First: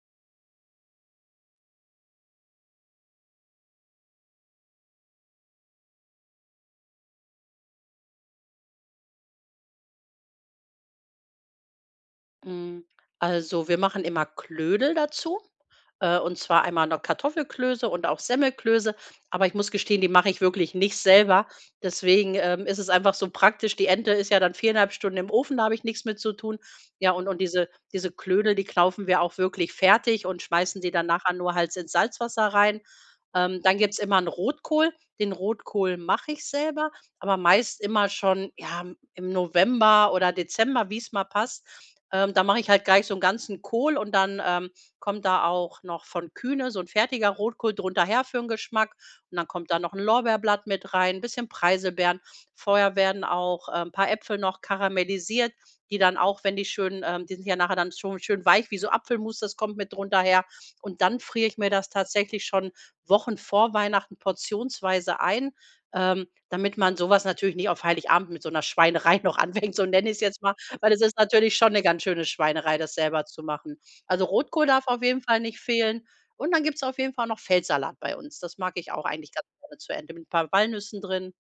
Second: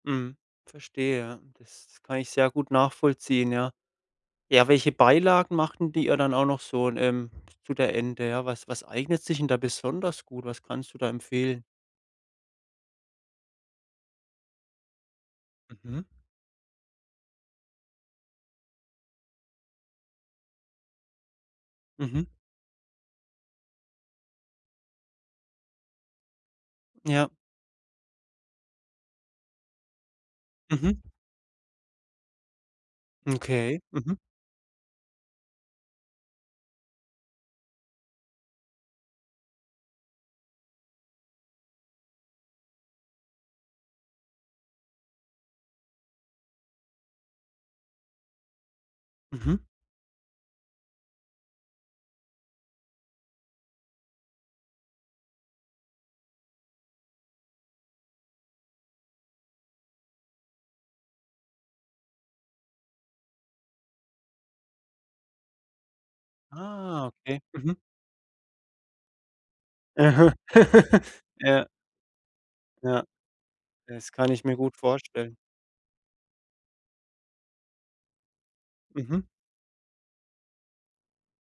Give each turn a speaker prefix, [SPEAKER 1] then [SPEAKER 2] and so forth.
[SPEAKER 1] Mhm. Verstehe ja. Das kann ich sehr gut nachvollziehen, ja. Ja, welche Beilagen macht denn die da dann auch noch so 'n, ähm, zu der Ente? Ja, was was eignet sich denn da besonders gut? Was kannst du da empfehlen?
[SPEAKER 2] Hm, also wir machen immer Knödel dazu,
[SPEAKER 1] Mhm.
[SPEAKER 2] äh, und zwar einmal, ne, Kartoffelklöße und auch Semmelklöße. Aber ich muss gestehen, die mache ich wirklich nicht selber,
[SPEAKER 1] Mhm.
[SPEAKER 2] deswegen, ähm, ist es einfach so praktisch. Die Ente ist ja dann 4 1/2 Stunden im Ofen, da habe ich nichts mit zu tun. Ja, und
[SPEAKER 1] Ja.
[SPEAKER 2] und diese diese Knödel, die kaufen wir auch wirklich fertig und schmeißen die
[SPEAKER 1] Mhm.
[SPEAKER 2] dann nachher nur halt ins Salzwasser rein. Ähm, dann
[SPEAKER 1] Okay.
[SPEAKER 2] gibt's immer
[SPEAKER 1] Mhm.
[SPEAKER 2] 'n Rotkohl. Den Rotkohl mache ich selber, aber meist immer schon, ja, im im November oder Dezember, wie's mal passt. Ähm, da mache ich halt gleich so 'n ganzen Kohl und dann, ähm, kommt da auch noch von Kühne so 'n fertiger Rotkohl drunter her für 'n Geschmack. Und dann
[SPEAKER 1] Mhm.
[SPEAKER 2] kommt da noch 'n Lorbeerblatt mit rein, bisschen Preiselbeeren. Vorher werden auch, ähm, paar Äpfel noch karamellisiert, die dann auch, wenn die schön, ähm die sind ja nachher dann schon schön weich wie so Apfelmus, das kommt mit drunter her. Und dann frier ich mir das tatsächlich schon Wochen vor Weihnachten portionsweise ein, ähm, damit man
[SPEAKER 1] Ah,
[SPEAKER 2] so was
[SPEAKER 1] okay.
[SPEAKER 2] natürlich nicht
[SPEAKER 1] Mhm.
[SPEAKER 2] auf Heiligabend mit so 'ner Schweinerei noch anfängt, so nenne ich's
[SPEAKER 1] Aha.
[SPEAKER 2] jetzt mal, weil es ist natürlich
[SPEAKER 1] Ja.
[SPEAKER 2] schon 'ne ganz schöne Schweinerei, das
[SPEAKER 1] Ja.
[SPEAKER 2] selber zu machen.
[SPEAKER 1] Das
[SPEAKER 2] Also
[SPEAKER 1] kann ich mir
[SPEAKER 2] Rotkohl
[SPEAKER 1] gut
[SPEAKER 2] darf auf jeden
[SPEAKER 1] vorstellen.
[SPEAKER 2] Fall nicht fehlen. Und dann gibt's auf jeden Fall noch Feldsalat bei uns. Das mag ich auch
[SPEAKER 1] Mhm.
[SPEAKER 2] eigentlich ganz gerne zu Ente mit paar Walnüssen drin.